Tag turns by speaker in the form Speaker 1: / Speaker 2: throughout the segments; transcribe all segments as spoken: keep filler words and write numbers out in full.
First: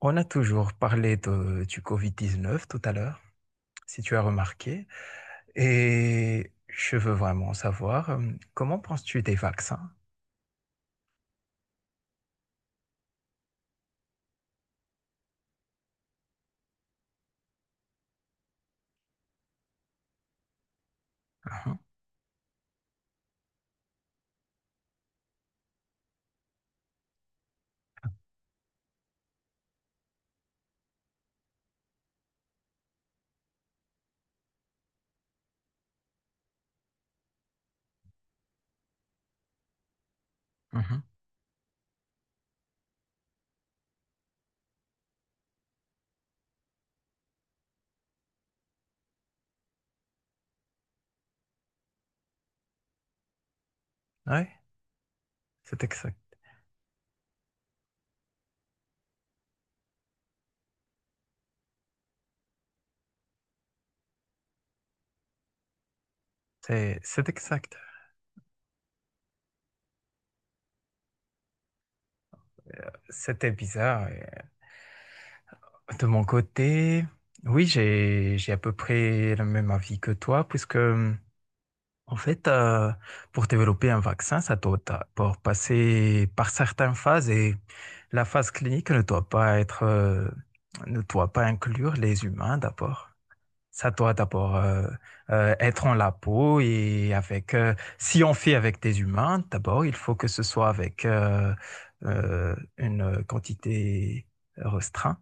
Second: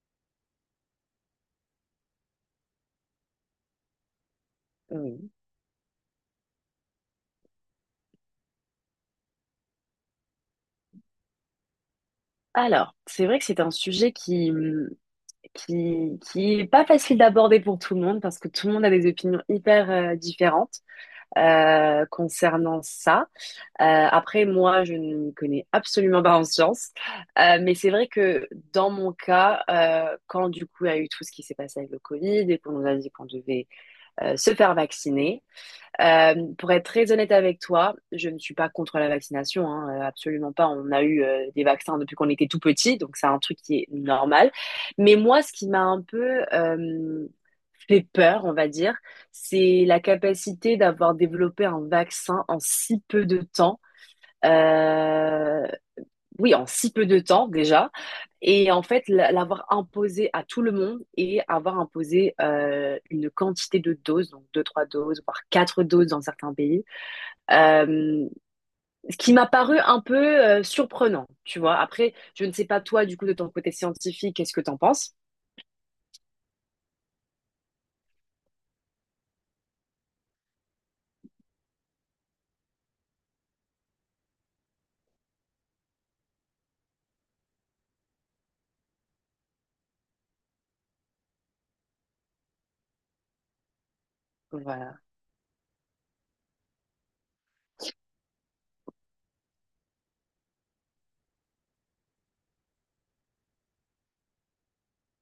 Speaker 1: On a toujours parlé de, du Covid dix-neuf tout à l'heure, si tu as remarqué,
Speaker 2: Oui.
Speaker 1: et je veux vraiment savoir, euh, comment penses-tu des vaccins?
Speaker 2: Alors, c'est vrai que c'est un sujet qui, hum, qui, qui est pas facile d'aborder pour tout le monde parce que tout le monde a des opinions hyper euh, différentes euh, concernant ça. Euh, après, moi, je ne m'y connais absolument pas en sciences. Euh, mais c'est vrai que dans mon cas, euh, quand du coup il y a eu tout ce qui s'est passé avec le Covid et qu'on nous a dit qu'on devait euh, se faire vacciner. Euh, pour être très honnête avec toi, je ne suis pas contre la vaccination, hein, euh, absolument pas. On a eu euh, des vaccins depuis qu'on était tout petit, donc c'est un truc qui est normal. Mais moi, ce qui m'a un peu euh, fait peur, on va dire, c'est la capacité d'avoir développé un vaccin en si peu de temps,
Speaker 1: Oui,
Speaker 2: euh,
Speaker 1: c'est exact.
Speaker 2: oui, en si peu de temps déjà. Et en fait, la- l'avoir imposé à tout le monde et avoir imposé euh, une quantité de doses, donc deux, trois doses, voire quatre doses dans certains pays.
Speaker 1: C'est c'est exact.
Speaker 2: euh, Ce qui m'a paru un peu euh, surprenant, tu vois. Après, je ne sais pas toi, du coup, de ton
Speaker 1: C'était
Speaker 2: côté
Speaker 1: bizarre, et,
Speaker 2: scientifique, qu'est-ce que t'en penses?
Speaker 1: euh, de mon côté, oui, j'ai j'ai à peu près le même avis que toi, puisque, euh, en fait, euh, pour développer un vaccin, ça doit ta- pour passer par certaines phases, et la phase clinique ne doit pas être, euh, ne doit pas inclure les humains d'abord. Ça doit d'abord, euh,
Speaker 2: Voilà.
Speaker 1: euh, être en la peau, et avec, euh, si on fait avec des humains d'abord, il faut que ce soit avec, euh, euh, une quantité restreinte.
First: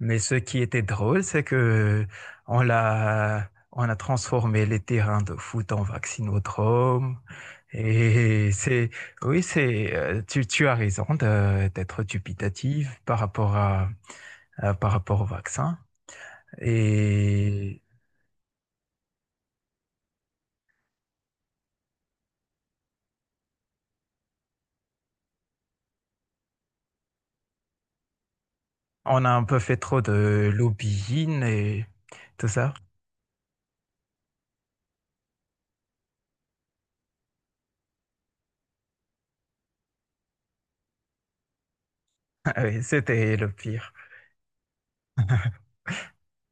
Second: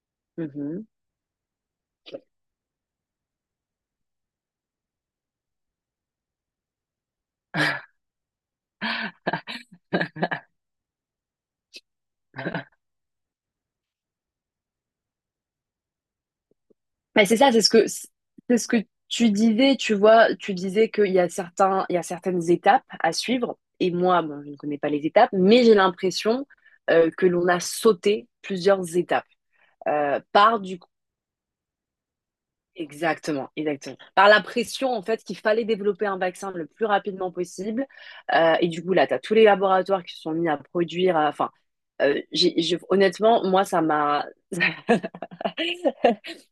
Speaker 1: Mais ce qui était
Speaker 2: Mhm.
Speaker 1: drôle, c'est que on l'a, on a transformé les terrains de foot en vaccinodrome. Et c'est, oui, c'est, euh, tu, tu as raison de- d'être dubitative par rapport à, à- par rapport au vaccin.
Speaker 2: Mais c'est ça, c'est ce
Speaker 1: Et
Speaker 2: que c'est ce que tu disais, tu vois, tu disais qu'il y a certains, il y a certaines étapes à suivre. Et moi, bon, je ne connais pas les étapes, mais j'ai l'impression euh, que l'on a sauté plusieurs
Speaker 1: on
Speaker 2: étapes.
Speaker 1: a un peu fait trop
Speaker 2: Euh,
Speaker 1: de
Speaker 2: par du
Speaker 1: lobbying et tout ça.
Speaker 2: Exactement, exactement. Par la pression, en fait, qu'il fallait développer un vaccin le plus rapidement possible. Euh, et du coup, là, tu as tous les laboratoires qui se sont mis à produire. À- Enfin, euh, j'ai- j'ai-
Speaker 1: Oui, c'était
Speaker 2: honnêtement,
Speaker 1: le
Speaker 2: moi, ça
Speaker 1: pire.
Speaker 2: m'a.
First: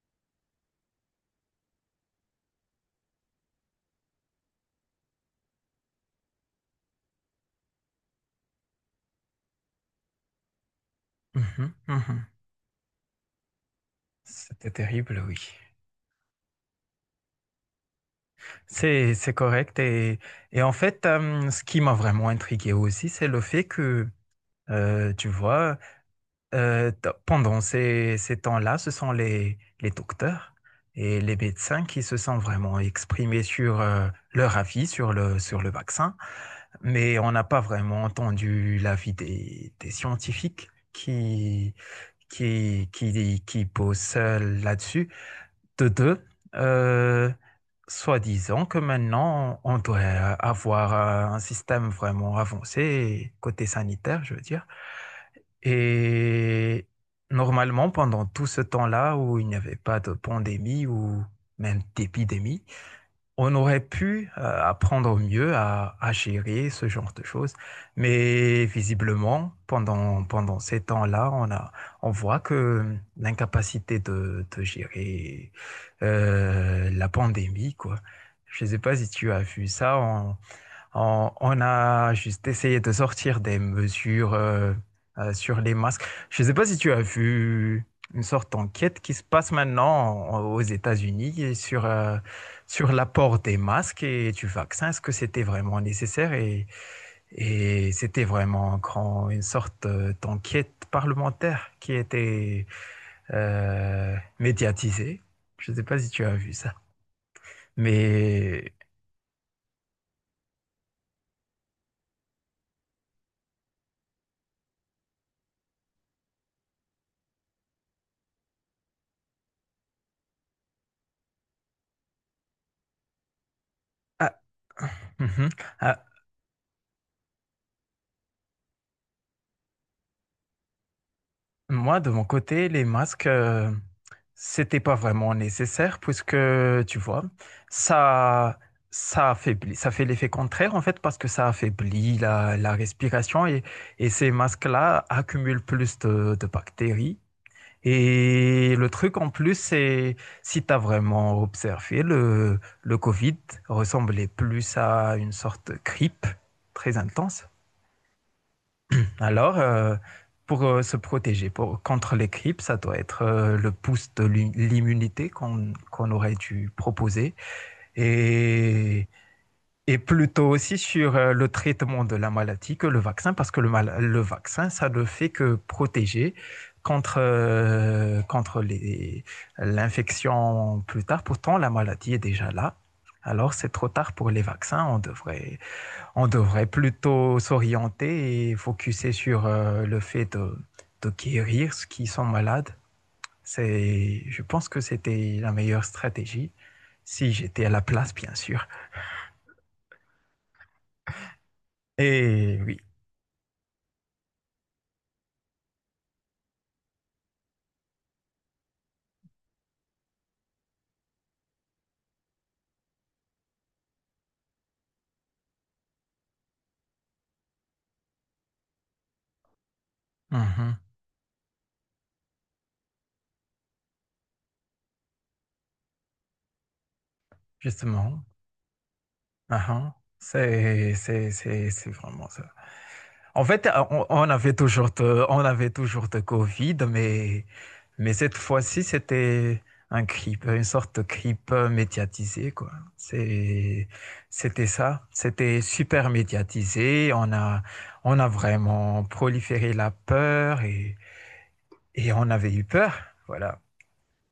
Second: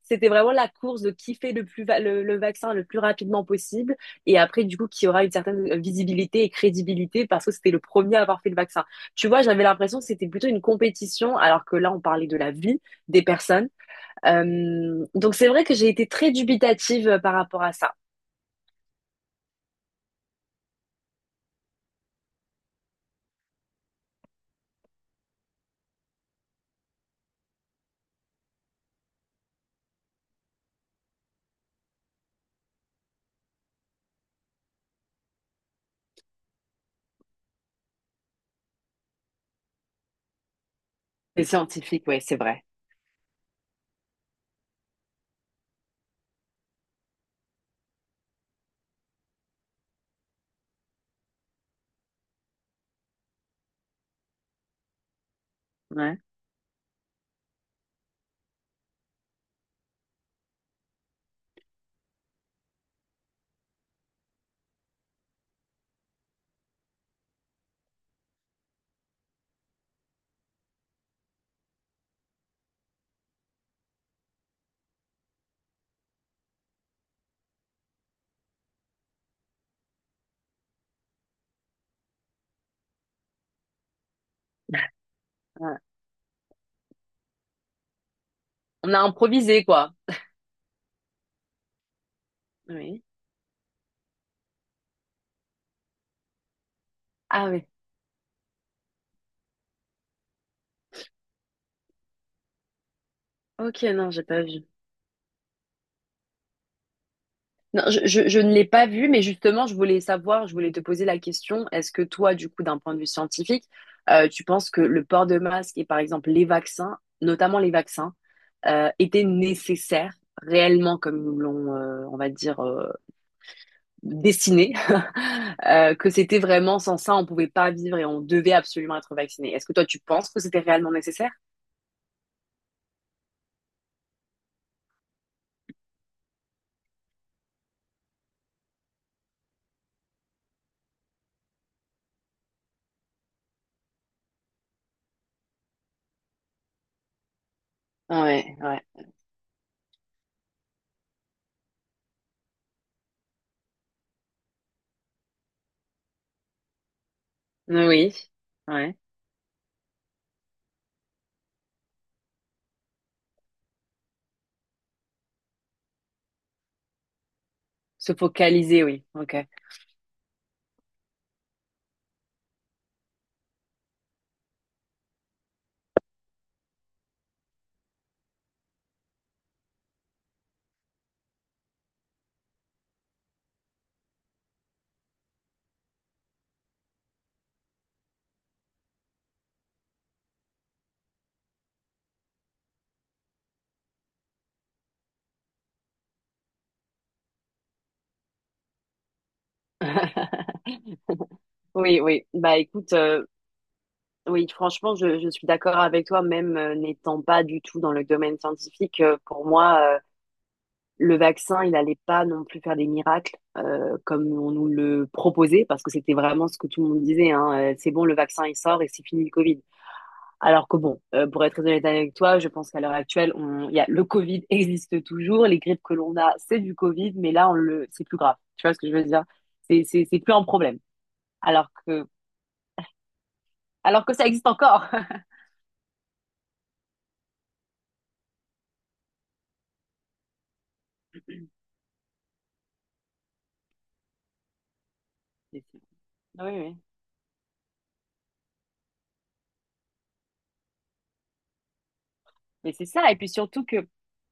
Speaker 2: C'était vraiment la course de qui fait le plus va- le, le vaccin le plus rapidement possible. Et après, du coup, qui aura une certaine visibilité et crédibilité parce que c'était le premier à avoir fait le vaccin. Tu vois, j'avais l'impression que c'était plutôt une compétition, alors
Speaker 1: Mhm,
Speaker 2: que là, on
Speaker 1: mhm.
Speaker 2: parlait de la vie des personnes.
Speaker 1: C'était
Speaker 2: Euh,
Speaker 1: terrible,
Speaker 2: donc
Speaker 1: oui.
Speaker 2: c'est vrai que j'ai été très dubitative euh, par rapport à ça.
Speaker 1: C'est, c'est correct. Et, et en fait, euh, ce qui m'a vraiment intrigué aussi, c'est le fait que, euh, tu vois, euh, t- pendant ces, ces temps-là, ce sont les, les docteurs et les médecins qui se sont vraiment exprimés sur, euh, leur avis sur le, sur le vaccin. Mais on n'a pas vraiment entendu l'avis des, des scientifiques
Speaker 2: Les
Speaker 1: qui,
Speaker 2: scientifiques, oui, c'est vrai.
Speaker 1: qui, qui, qui posent, euh, là-dessus de deux, euh, soi-disant que maintenant, on doit avoir un système vraiment avancé, côté sanitaire, je veux dire.
Speaker 2: Ouais,
Speaker 1: Et normalement, pendant tout ce temps-là où il n'y avait pas de pandémie ou même d'épidémie, on aurait pu, euh, apprendre mieux à, à gérer ce genre de choses, mais visiblement, pendant, pendant ces temps-là, on a, on voit que l'incapacité de, de gérer, euh, la pandémie, quoi. Je ne sais pas si tu as vu ça, on, on a juste essayé de sortir des mesures, euh, euh, sur les
Speaker 2: ouais.
Speaker 1: masques. Je ne sais pas si tu as vu une sorte
Speaker 2: On a
Speaker 1: d'enquête qui se passe
Speaker 2: improvisé, quoi.
Speaker 1: maintenant en- aux États-Unis et sur, euh, sur
Speaker 2: Oui.
Speaker 1: l'apport des masques et du vaccin. Est-ce que c'était vraiment nécessaire? Et,
Speaker 2: Ah oui.
Speaker 1: et c'était vraiment grand, une sorte, euh, d'enquête parlementaire qui était,
Speaker 2: Ok, non,
Speaker 1: euh,
Speaker 2: j'ai pas vu.
Speaker 1: médiatisée. Je ne sais pas si tu as vu ça.
Speaker 2: Non, je, je- je ne l'ai
Speaker 1: Mais.
Speaker 2: pas vu, mais justement, je voulais savoir, je voulais te poser la question, est-ce que toi, du coup, d'un point de vue scientifique, euh, tu penses que le port de masque et par exemple les vaccins, notamment les vaccins, euh, étaient nécessaires réellement comme ils nous l'ont, euh, on va dire, euh,
Speaker 1: Ah,
Speaker 2: dessiné,
Speaker 1: mhm.
Speaker 2: euh,
Speaker 1: Ah,
Speaker 2: que c'était vraiment sans ça, on pouvait pas vivre et on devait absolument être vacciné. Est-ce que toi, tu penses que c'était réellement nécessaire?
Speaker 1: moi, de mon côté, les masques, euh, c'était pas vraiment nécessaire, puisque, tu vois, ça, ça affaiblit, ça fait l'effet contraire en fait, parce que ça affaiblit la, la respiration, et, et ces masques-là accumulent plus de, de bactéries.
Speaker 2: Ouais,
Speaker 1: Et
Speaker 2: ouais.
Speaker 1: le truc en plus, c'est, si tu as vraiment observé, le, le Covid ressemblait plus à une sorte de grippe très intense.
Speaker 2: Oui, ouais.
Speaker 1: Alors, euh, pour, euh, se protéger pour- contre les grippes, ça doit être, euh, le pouce de l'im- l'immunité qu'on qu'on aurait dû proposer,
Speaker 2: Se focaliser, oui.
Speaker 1: et,
Speaker 2: Ok.
Speaker 1: et plutôt aussi sur, euh, le traitement de la maladie que le vaccin, parce que le, mal- le vaccin, ça ne fait que protéger contre, euh, contre les- l'infection plus tard. Pourtant, la maladie est déjà là. Alors, c'est trop tard pour les vaccins. On devrait on devrait plutôt s'orienter et focuser sur, euh, le fait de, de guérir ceux qui sont malades. C'est, je pense que c'était la meilleure stratégie, si j'étais à la place, bien sûr.
Speaker 2: Oui, oui. Bah
Speaker 1: Et oui,
Speaker 2: écoute, euh, oui, franchement, je, je suis d'accord avec toi, même euh, n'étant pas du tout dans le domaine scientifique. Euh, pour moi, euh, le vaccin, il n'allait pas non plus faire des miracles euh, comme on nous le proposait, parce que c'était vraiment ce que tout le monde disait, hein, euh, c'est bon, le vaccin, il sort et c'est fini le Covid. Alors
Speaker 1: mhm,
Speaker 2: que bon, euh, pour être très honnête avec toi, je pense qu'à l'heure actuelle, on, il y a, le Covid existe toujours, les grippes que l'on a, c'est du Covid, mais là, on le, c'est plus
Speaker 1: justement,
Speaker 2: grave. Tu vois ce que je veux dire? C'est,
Speaker 1: aha,
Speaker 2: c'est, c'est plus un problème.
Speaker 1: c'est, c'est,
Speaker 2: Alors
Speaker 1: c'est, c'est
Speaker 2: que,
Speaker 1: vraiment ça. En fait, euh,
Speaker 2: alors
Speaker 1: on,
Speaker 2: que ça
Speaker 1: on
Speaker 2: existe
Speaker 1: avait
Speaker 2: encore.
Speaker 1: toujours de, on avait toujours de Covid, mais, mais cette fois-ci, c'était un grippe, une sorte de grippe médiatisée, quoi. C'est, c'était ça. C'était super
Speaker 2: Oui, oui.
Speaker 1: médiatisé. On a, on a vraiment proliféré la peur, et, et on avait eu
Speaker 2: Mais c'est
Speaker 1: peur.
Speaker 2: ça, et puis
Speaker 1: Voilà,
Speaker 2: surtout que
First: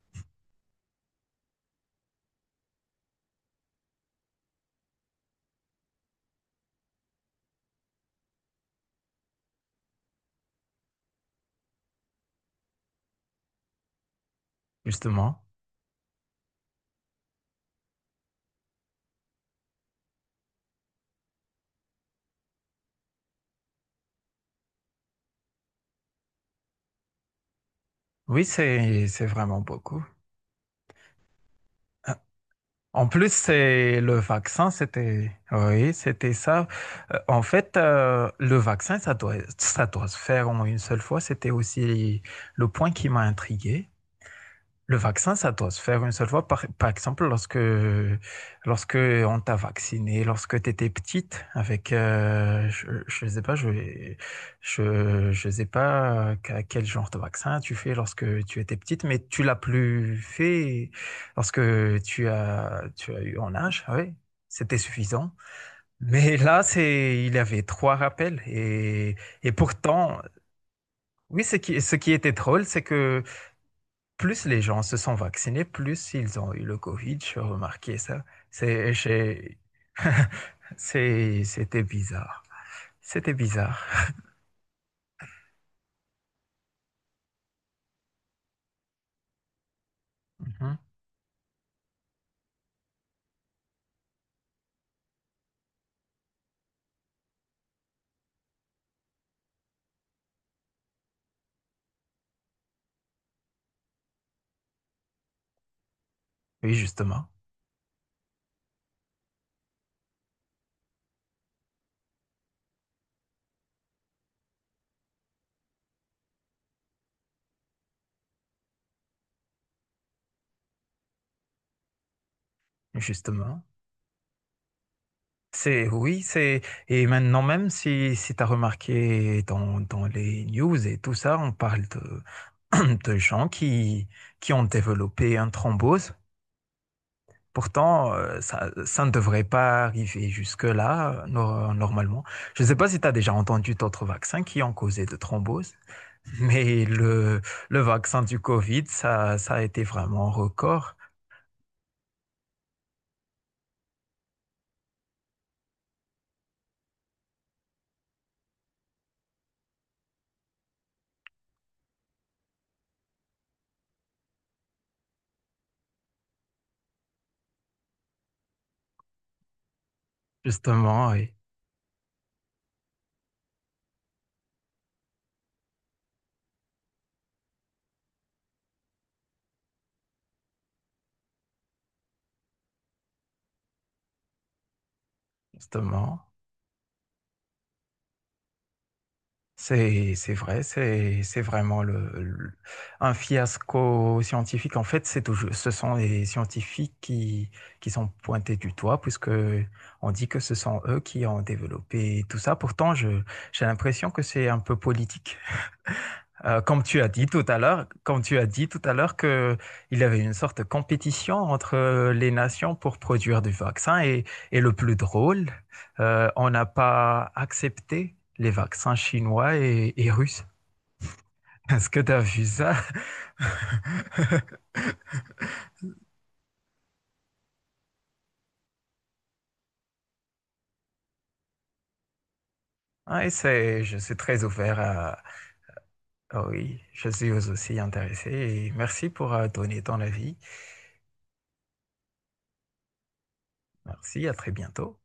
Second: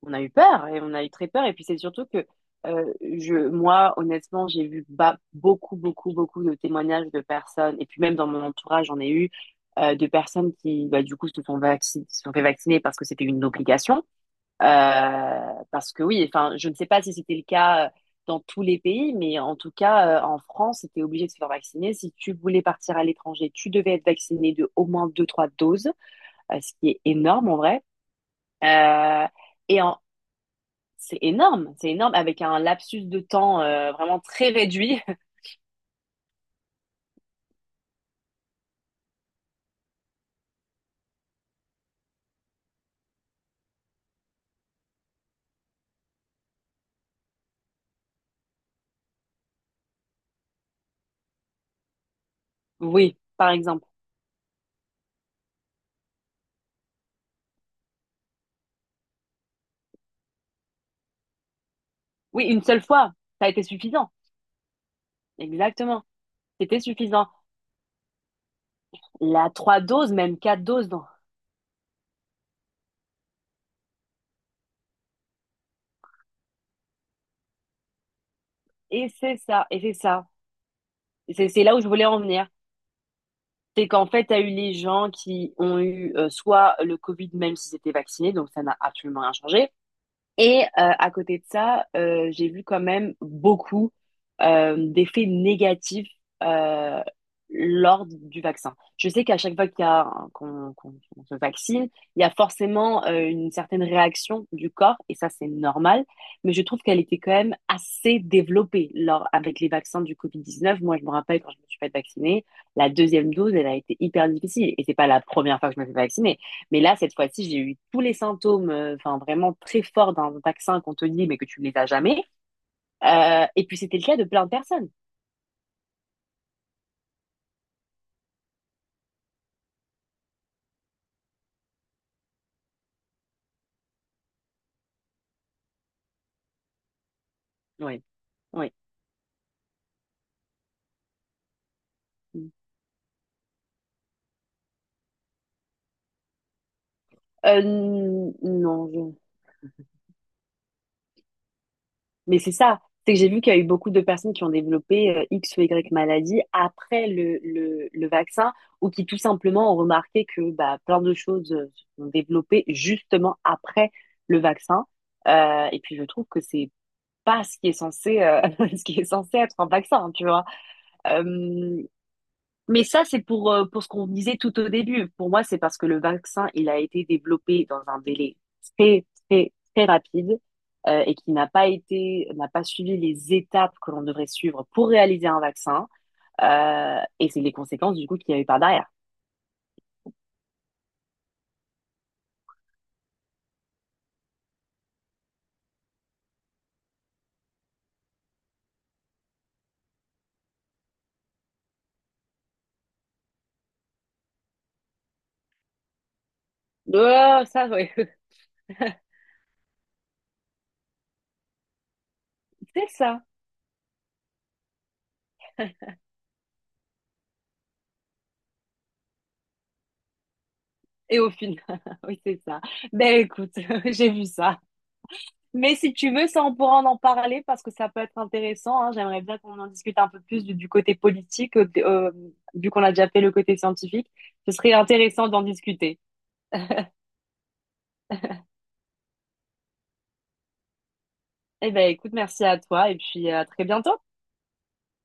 Speaker 2: on a eu peur, et on a eu très peur, et puis c'est surtout que euh, je, moi, honnêtement, j'ai vu ba- beaucoup, beaucoup, beaucoup de témoignages de personnes, et puis même dans mon entourage, j'en ai eu euh, de personnes qui, bah, du coup, se sont vacci- se sont fait vacciner parce que c'était une obligation. Euh,
Speaker 1: justement.
Speaker 2: Parce que oui, enfin, je ne sais pas si c'était le cas euh, dans tous les pays, mais en tout cas, euh, en France, c'était obligé de se faire vacciner. Si tu voulais partir à l'étranger, tu devais être vacciné de au moins deux, trois doses, euh, ce qui est énorme en vrai.
Speaker 1: Oui, c'est,
Speaker 2: Euh,
Speaker 1: c'est vraiment
Speaker 2: et en-
Speaker 1: beaucoup.
Speaker 2: c'est énorme, c'est énorme, avec un lapsus
Speaker 1: En
Speaker 2: de
Speaker 1: plus,
Speaker 2: temps euh,
Speaker 1: c'est le
Speaker 2: vraiment très
Speaker 1: vaccin,
Speaker 2: réduit.
Speaker 1: c'était oui, c'était ça. Euh, en fait, euh, le vaccin, ça doit, ça doit se faire en une seule fois. C'était aussi le point qui m'a intrigué. Le vaccin, ça doit se faire une seule fois. Par, par exemple, lorsque, lorsque on t'a vacciné, lorsque tu étais petite, avec, euh,
Speaker 2: Oui,
Speaker 1: je ne sais
Speaker 2: par
Speaker 1: pas, je,
Speaker 2: exemple.
Speaker 1: je, je sais pas qu'à quel genre de vaccin tu fais lorsque tu étais petite, mais tu l'as plus fait lorsque tu
Speaker 2: Oui, une
Speaker 1: as,
Speaker 2: seule fois,
Speaker 1: tu as eu
Speaker 2: ça a
Speaker 1: en
Speaker 2: été
Speaker 1: âge,
Speaker 2: suffisant.
Speaker 1: oui, c'était suffisant.
Speaker 2: Exactement,
Speaker 1: Mais là,
Speaker 2: c'était
Speaker 1: c'est,
Speaker 2: suffisant.
Speaker 1: il y avait trois rappels, et,
Speaker 2: La
Speaker 1: et
Speaker 2: trois doses,
Speaker 1: pourtant,
Speaker 2: même quatre doses. Non.
Speaker 1: oui, ce qui, ce qui était drôle, c'est que plus les gens se sont vaccinés, plus ils ont eu le Covid. J'ai remarqué ça. C'est,
Speaker 2: Et c'est
Speaker 1: j'ai-
Speaker 2: ça, et c'est ça. Et
Speaker 1: c'est-
Speaker 2: C'est c'est là où
Speaker 1: C'était
Speaker 2: je voulais en
Speaker 1: bizarre.
Speaker 2: venir.
Speaker 1: C'était bizarre.
Speaker 2: C'est qu'en fait, tu as eu les gens qui ont eu euh, soit le Covid, même s'ils étaient vaccinés, donc ça n'a absolument rien changé. Et euh,
Speaker 1: Mhm.
Speaker 2: à côté de ça, euh, j'ai vu quand même beaucoup euh, d'effets négatifs euh, lors du vaccin. Je sais qu'à chaque fois qu'il y a un- qu'on qu'on- qu'on se vaccine, il y a forcément euh, une certaine réaction du corps, et ça c'est normal, mais je
Speaker 1: Oui,
Speaker 2: trouve qu'elle était
Speaker 1: justement.
Speaker 2: quand même assez développée lors, avec les vaccins du covid dix-neuf. Moi, je me rappelle quand je me suis fait vacciner, la deuxième dose, elle a été hyper difficile, et c'est pas la première fois que je me fais vacciner. Mais là, cette fois-ci, j'ai eu tous les symptômes, enfin euh, enfin, vraiment très forts d'un vaccin qu'on te dit, mais que tu ne les as jamais. Euh,
Speaker 1: Justement.
Speaker 2: et puis c'était le cas de plein de personnes.
Speaker 1: C'est, oui, c'est, et maintenant, même si, si tu as remarqué dans, dans les news et tout ça, on parle de, de gens qui, qui ont développé un thrombose.
Speaker 2: Oui,
Speaker 1: Pourtant, euh, ça,
Speaker 2: oui.
Speaker 1: ça ne devrait pas arriver jusque-là, euh, no- normalement. Je ne sais pas si tu as déjà entendu d'autres vaccins qui ont causé de thromboses, mais le,
Speaker 2: Euh,
Speaker 1: le vaccin
Speaker 2: n-
Speaker 1: du Covid,
Speaker 2: non, je-
Speaker 1: ça, ça a été vraiment un record,
Speaker 2: mais c'est ça. C'est que j'ai vu qu'il y a eu beaucoup de personnes qui ont développé euh, X ou Y maladie après le, le, le vaccin ou qui tout simplement ont remarqué que bah, plein de choses euh, se sont développées justement après le vaccin. Euh, et puis je trouve que c'est pas ce qui est censé, euh, ce qui est censé être un vaccin, tu vois.
Speaker 1: justement, oui,
Speaker 2: Euh, mais ça, c'est pour, euh, pour ce qu'on disait tout au début. Pour moi, c'est parce que le vaccin, il a été développé dans un délai très, très, très rapide, euh, et qui n'a pas été, n'a pas suivi les étapes que l'on devrait suivre pour réaliser un vaccin.
Speaker 1: justement.
Speaker 2: Euh, et c'est les conséquences du coup qu'il y a eu par derrière.
Speaker 1: C'est, c'est vrai, c'est, c'est vraiment le, le- un fiasco scientifique. En fait, c'est toujours, ce sont les scientifiques qui, qui sont pointés du doigt, puisque on dit que ce sont eux qui ont développé tout ça. Pourtant, je, j'ai l'impression que c'est un peu politique. Euh, comme tu as dit
Speaker 2: Oh,
Speaker 1: tout à
Speaker 2: ça,
Speaker 1: l'heure,
Speaker 2: oui.
Speaker 1: comme tu as dit tout à l'heure que il y avait une sorte de compétition entre, euh, les nations
Speaker 2: C'est
Speaker 1: pour
Speaker 2: ça.
Speaker 1: produire du vaccin, et, et le plus drôle, euh, on n'a pas accepté les vaccins chinois, et, et russes.
Speaker 2: Et au final,
Speaker 1: Est-ce que tu as
Speaker 2: oui, c'est
Speaker 1: vu
Speaker 2: ça.
Speaker 1: ça?
Speaker 2: Ben écoute, j'ai vu ça. Mais si tu veux, ça, on pourra en en parler parce que ça peut être intéressant, hein. J'aimerais bien qu'on en discute un peu plus du, du côté politique, euh, de- euh, vu qu'on a déjà fait
Speaker 1: Ouais,
Speaker 2: le côté
Speaker 1: c'est, je
Speaker 2: scientifique.
Speaker 1: suis très
Speaker 2: Ce serait
Speaker 1: ouvert à,
Speaker 2: intéressant d'en discuter.
Speaker 1: ah oui, je suis aussi intéressé, et merci pour euh, donner ton avis.
Speaker 2: Eh ben, écoute, merci à toi et puis à très bientôt.
Speaker 1: Merci, à très bientôt.